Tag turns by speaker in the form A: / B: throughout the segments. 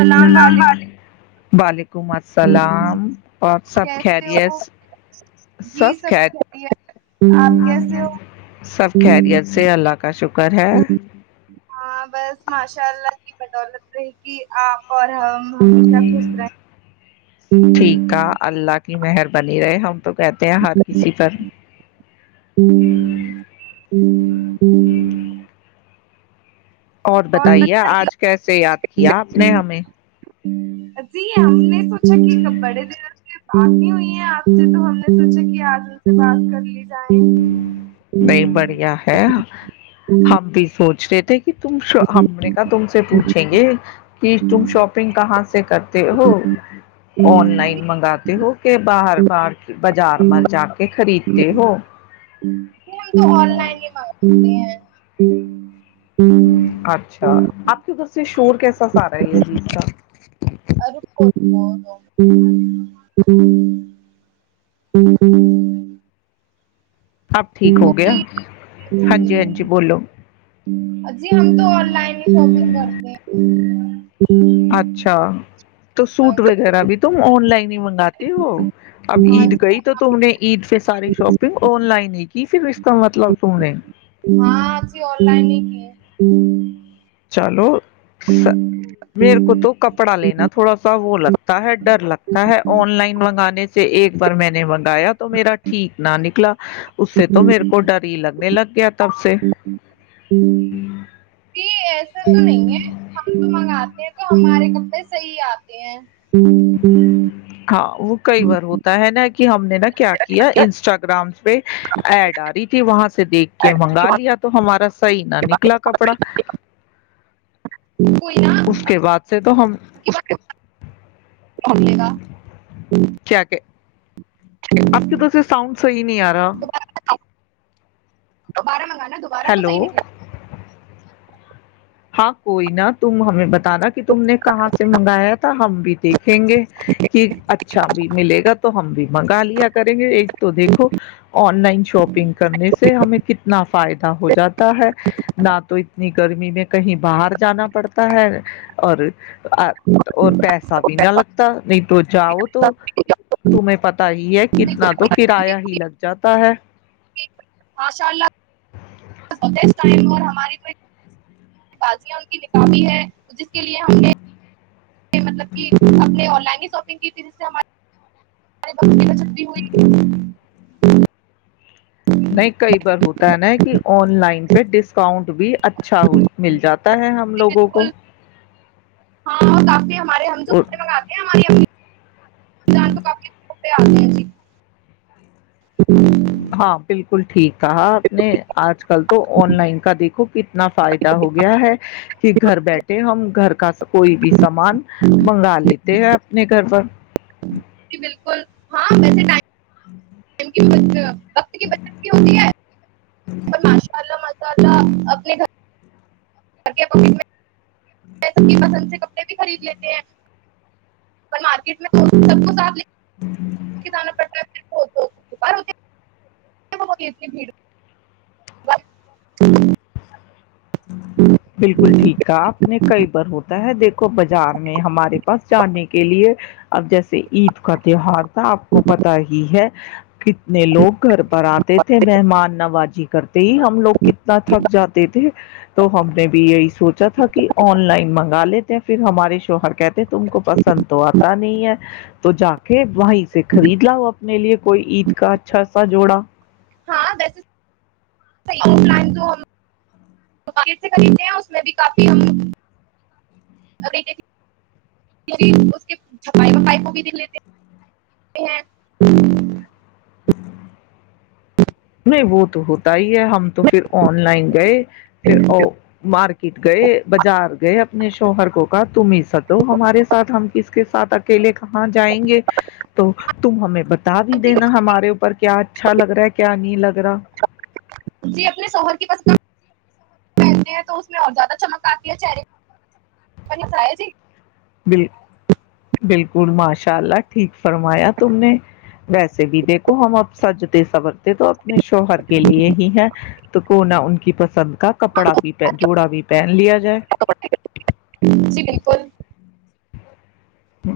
A: اللام علیکم
B: بالک حکم السلام اور سب
A: کیسے
B: خیریت
A: ہو جی
B: سب خیر
A: خیریت آپ کیسے ہو
B: سب خیریت سے اللہ کا شکر ہے
A: ہاں بس ماشاء اللہ کی بدولت رہے کہ آپ اور ہم ہمیشہ خوش رہے
B: ٹھیک ہے اللہ کی مہر بنی رہے ہم تو کہتے ہیں ہر کسی پر
A: ہ ہ ہ
B: اور بتائیے آج کیسے یاد کیا آپ نے ہمیں
A: [inaudible] جی ہم نے سوچا کہ بڑے د ر بی ہوئی ہیں آپ سے تو ہم نے سوچا کہ آج ان سے بات کر لیی
B: نہیں بڑھیا ہے ہم بھی سوچ رہے تھ تم ہم نے کہ تم سے پوچھیں گے کہ تم شاپنگ کہاں سے کرتے ہو آن لائن منگاتے ہو کہ باہر باہر بازار مر جا کے خریدتے ہو
A: نہیں ہم تو آن لائن ہی مانگتے ہیں ہوں
B: اچھا آپ کی ادھر سے شور کیسا سا رہا ہی ہے جی اس کا
A: ہ ہ ہ ہ ہ
B: اب ٹھیک ہو گیا ہاں جی ہاں
A: بولیے
B: جی بولو
A: جی ہم تو آن لائن ہی شاپنگ کرتے ہیں
B: اچھا تو
A: آج
B: سوٹ
A: کل-
B: وغیرہ بھی تم آن لائن ہی منگاتے ہو اب عید گئی تو تم نے عید پہ ساری شاپنگ آن لائن ہی کی پھر اس کا مطلب تم نے
A: ہاں ہ
B: چانو میرے کو تو کپڑا لینا تھوڑا سا وہ لگتا ہے ڈر لگتا ہے آن لائن منگانے سے سے ایک بار میں نے منگایا تو میرا ٹھیک نہ نکلا اس سے تو میرے کو ڈر ہی لگنے لگ گیا تب سے
A: جی ایسا تو نہیں ہے آتے ہیں تو ہمارے کپڑے صحیح آتے ہیں
B: ہاں وہ کئی بار ہوتا ہے نا کہ ہم نے نا کیا کیا انسٹاگرام پہ ایڈ آ رہی تھی وہاں سے سے دیکھ کے منگا لیا تو ہمارا صحیح نہ نکلا کپڑا
A: کوئی نا
B: اس
A: اب
B: کے بعد سے تو ہم
A: کمے گا ہ
B: کیا کہ آپ کے تو اس سے ساؤنڈ صحیح نہیں آ رہا
A: تو بارہ منگال دوبارہ تو صحی
B: ہیلو
A: نکل گ
B: ہاں کوئی نا تم ہمیں ب بتا نا کہ تم نے کہاں سے منگایا تھا ہم بھی دیکھیں گے کہ اچھا بھی ملے گا تو ہم بھی منگا لیا کریں گے ایک تو دیکھو آن لائن شاپنگ کرنے سے ہمیں کتنا فائدہ ہو جاتا ہے نہ تو اتنی گرمی میں کہیں باہر جانا پڑتا ہے اور اور پیسہ بھی نہ لگتا نہیں تو جاؤ تو تمہیں پتا ہی ہے
A: دیکھو،
B: کتنا تو کرایہ ہی لگ جاتا ہے
A: آشاء اللہ م ہماری تو بازیاں ان کی نکالی ہے جس کے لیے ہم نے مطلب کہ ہم نے آن لائن شاپنگ کی فر سے ہمارے ہو ہاں
B: نہیں کئی بار ہوتا ہے نا کہ آن لائن پہ ڈسکاؤنٹ بھی اچھا مل جاتا ہے ہم لوگوں کو
A: بالکل ہاں کافی ہمارے ہم جو
B: اور
A: کپڑے منگاتے ہیں ہماری امی [unintelligible] [unintelligible] [unintelligible]
B: ہاں بالکل ٹھیک کہا آپ نے آج کل تو آن لائن کا دیکھو کتنا فائدہ ہو گیا ہے کہ گھر بیٹھے ہم گھر [unintelligible] کوئی بھی سامان منگا لیتے ہیں اپنے گھر پر
A: بالکل ہاں ویسے م
B: ہاں
A: مند وقت کی ب کی ہوتی ہے ماشاء اللہ اپنے گھر پند سے کپڑے بھی خرید لیتے ہیں مارکیٹ میں سب کو ساتھ ل ان پٹ [unintelligible] نی [unintelligible]
B: بالکل ٹھیک ہے آپ نے کئی بار ہوتا ہے دیکھو بازار میں ہمارے پاس جانے کے لیے اب جیسے عید کا تیوار آپ کو پتا ہی ہے ج [unintelligible] کتنے لوگ گھر پر آتے تھے مہمان نوازی کرتے ہی ہم لوگ کتنا تھک جاتے تھے تو ہم نے بھی یہی سوچا تھا کہ آن لائن مانگ گا لیتے ہیں پھر ہمارے شوہر کہتے ہیں تم کو پسند تو آتا نہیں ہے تو جا کے وہیں سے خرید لاؤ اپنے لیے کوئی عید کا اچھا سا جوڑا
A: ہاں ویسے [unintelligible] سے خریدتے ہیں اس میں بھی کافی ہم کو بھی دکھ لیتے ہیں
B: ہ [unintelligible] نہیں وہ تو ہوتا ہی ہم تو پھر آن لائن گئے پھر مارکیٹ گئے بازار گئے اپنے شوہر کو کہا تم ہی ستو ہمارے ساتھ ہم کس کے ساتھ اکیلے کہاں جائیں گے تو تم ہمیں بتا بھی دینا ہمارے اوپر کیا اچھا لگ رہ ہے کیا نہیں لگ رہا
A: جی اپنے شوہر کی پستے ہیں تو اس میں اور زیادہ چمک آتی ہے چے جی
B: ب بالکل ماشاء اللہ ٹھیک فرمایا تم نے ویسے بھی دیکھو ہم اب سجتے سبر تو اپنے شوہر کے لیے ہی ہیں تو کونا ان کی پسند کا کپڑا بھی جوڑا بھی پہن لیا جائے
A: جی بالکل
B: ہ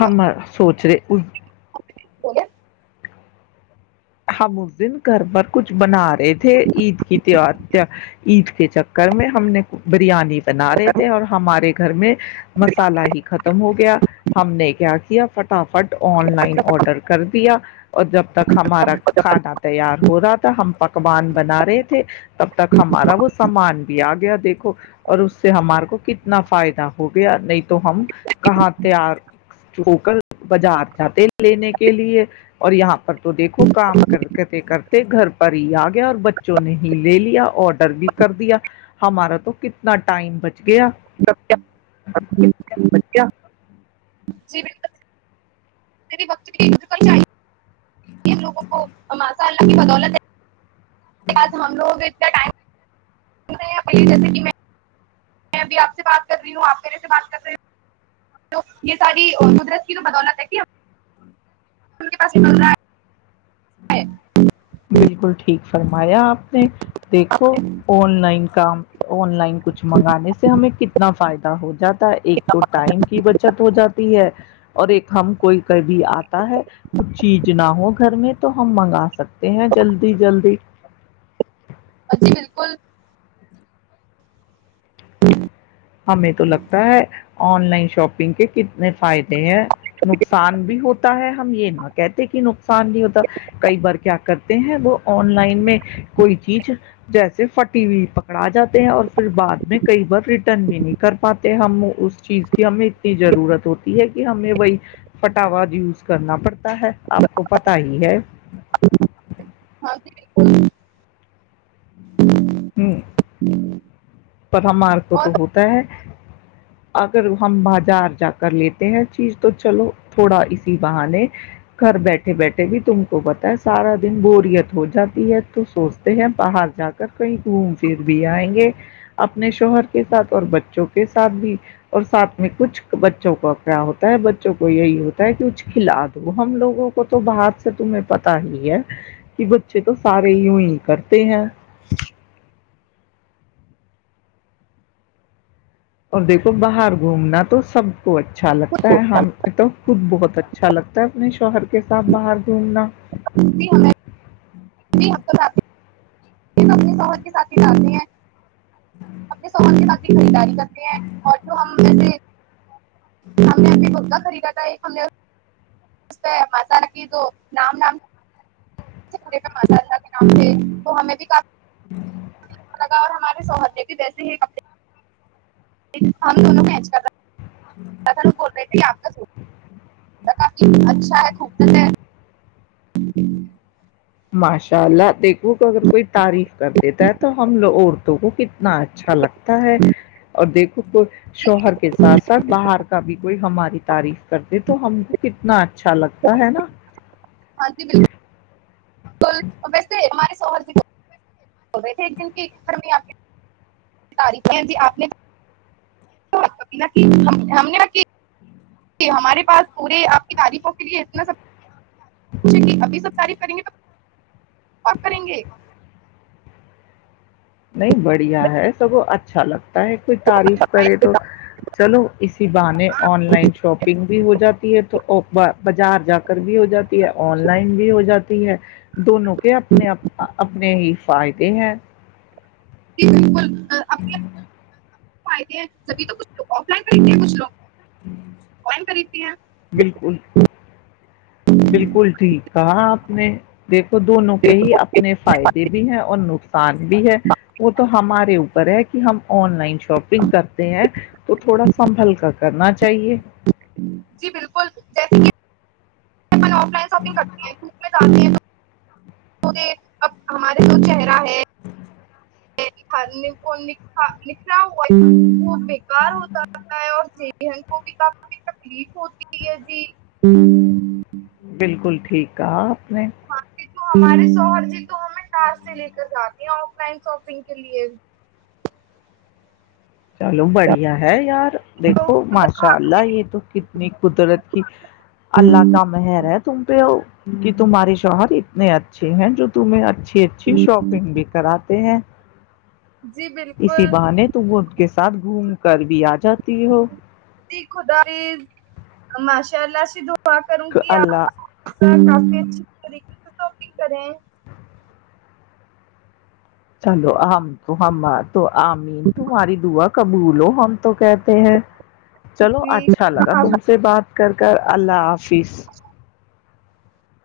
B: ہم سوچ رہے کو
A: بول
B: ہم اس دن گھر پر کچھ بنا رہے [unintelligible] عید کے چکر میں ہم نے بریانی بنا رہی تھے اور ہمارے گھر میں مسالا ہی ختم ہو گیا ہم نے کیا کیا کیا فٹافٹ آن لائن آڈر کر دیا اور جب تک کھانا تیار ہو رہا تھا ہم پکوان بنا رہے تھے تب تک ہمارا وہ سامان بھی آ گیا دیکھو اور اس سے ہمارے کو کتنا فائدہ ہو گیا نہیں تو ہم کہاں تار ہو کر بازار جاتے لینے کے لیے اور یہاں پر تو دیکھو کام کر کےتےے کر گھر پر ہی آ گیا اور بچوں نے ہی لے لیا آڈر بھی کر دیا ہمارا تو کتنا ٹائم بچ گیا
A: بچ جی بالکل ری وقت کے لوگوں کوم اللہ کی بدولت ہے آ ہم لوگ اتنا ٹائم جیسے میں میںب آپ سے بات کر رہی ہوں آپ میرے سے بات کر رہیوں تو یہ ساری قدرت کی تو بدولت ہے کہ کےس م
B: سرھ آپ نے دیکھو آن لائن کام آن لائن کچھ منگانے سے ہمیں کتنا فائدہ ہو جات ایک تو ٹائم کی بچت ہو جاتی ہے اور ایک ہم کوئی کبھی آتا ہے کچھ چیز نہ ہو گھر میں تو ہم منگا سکتے ہیں جلدی جلدی
A: ا جھی بالکل
B: ہمیں تو لگتا ہے آن لائن شاپنگ کے کتنے فائدے ہیں نقصان بھی ہوتا ہے ہم یہ نہ کہتے کہ نقصان بھی ہوتا کئی بار کیا کرتے ہیں وہ آن لائن میں کوئی چیز جیسے فٹی ہوئی پکڑا جاتے ہیں اور پھر بعد میں کئی بار بھی نہیں کر پاتے ہم اس چیز کی ہمیں اتنی ضرورت ہوتی ہے کہ ہمیں وہی پٹاوا یوز کرنا پڑتا پتا ہے آپ کو پتا ہی ہے
A: ہاں جی بک ہوں ہوں
B: پت مارک کو تو ہوتا ہے اگر ہم بازار جا کر لیتے ہیں چیز تو چلو تھوڑا اسی بہانے گھر بیٹھے بیٹھے بھی تم کو پتا ہے سارا دن بوریت ہو جاتی ہے تو سوچتے ہیں باہر جا کر کہیں گھوم پھر بھی آئیں گے اپنے شوہر کے ساتھ اور بچوں کے ساتھ بھی اور ساتھ میں کچھ بچوں کو کیا ہوتا ہے بچوں کو یہی ہوتا ہے کہ کچھ کھلا دوں ہم لوگوں کو تو باہر سے تمہیں پتا ہی ہے کہ بچے تو سارے ی ہی کرتے ہیں اور دیکھو باہر گھومنا تو سب کو اچھا لگتا ہے ہم تو خود بہت اچھا لگتا ہے اپنے شوہر کے ساتھ باہر گھومنا
A: [inaudible]
B: [unintelligible]
A: ی ہم تو اپنی سہت کے ساتھی سامنی ہیں س [unintelligible] ہیں اور ہم نہیں نہیں ہم نے مہ خریدا تھا ایک ہم نےہ مس تو نام نام پے مزا ل ام سے تو ہمیں بھی کافی لگا اور ہمارے سہتنے کے ویسے ہی کڑے ہم دونوں مچ کر ت بول رہ تھ آ اچھا ہے خب ہے
B: ماشاء اللہ دیکھو اگر کوئی تعریف کر دیتا ہے تو ہم لو عورتوں کو کتنا اچھا لگتا ہے اور دیکھو
A: ہے
B: شوہر کے ساتھ ساتھ باہر بھی کوئی ہماری تعریف کرتے تو ہم کو کتنا اچھا لگتا ہے نا
A: ہاں جی بالکل تو ویسے ہم [unintelligible] ہم نےق ہمارے پاس پورے آپ کی تعریفوں کے لیے اتنا سبو ابھی سب تعریف کریں گے تو کریں گے
B: نہیں بڑھیا ہے سب کو اچھا لگتا ہے کوئی تعریف کرے تو چلو اسی بانے آن لائن شاپنگ بھی ہو جاتی ہے تو بازار جا کر بھی ہو جاتی ہے آن لائن بھی ہو جاتی ہے دونوں کہ اپنے اپنے ہی فائدے ہیں
A: [unintelligible] [unintelligible] فائدے ہیں سبھی تو کچھگ آف لائن خریدتے ہیں کچھ لوگ کون خریدتی ہیں
B: بالکل بالکل ٹھیک کہاں آپ میں دیکھو دونوں کے ہی اپنے فائدے بھی ہیں اور نق بھی ہے وہ تو ہمارے اوپر ہے کہ ہم آن لائن شاپنگ کرتے ہیں تو تھوڑا سنبھل کر کرنا چاہیے
A: جی بالکل جیسے میں آف لائن شاپنگ کرتی ہے ٹوپ جاتی ہیں اب ہمارا جو چہرہ ہے
B: ہ
A: نے کو لکھا ہوا وہ بیکار ہو جاتا ہے اور ذہن کو بھی کافی تکلیف ہوتی ہے جی
B: بالکل ٹھیک ہے اپل
A: ہاں جی، تو ہمارے شوہر جی تو ہمیں کار سے لے کر جاتے ہیں آف لائن شاپنگ کے لیے
B: چلو بڑھیا ہے یار
A: تو
B: دیکھو
A: خدا
B: ماشاء اللہ
A: حافظ-
B: یہ تو کتنی قدرت کی اللہ کا مہر ہے تم پہب کہ تمہارے شہر اتنے اچھے ہیں جو تمہیں اچھے اچھی اچھی شاپنگ بھی کراتے ہیں
A: جی
B: اسی
A: بالکل
B: باہ نے تو وہ کے ساتھ گھوم کر بھی آج
A: خداش چ ال س د کروں
B: کہ
A: گی آپ
B: اللہ
A: کافی اچھی طریقے سے تو کریں
B: چلو ہمم تو ہمم بات تو امین تہاری دوا قبول ہو ہم تو کہتے ہیں چلو
A: جی
B: اچھا لگا
A: آپ
B: تم سے بات کر کر اللہ حافظ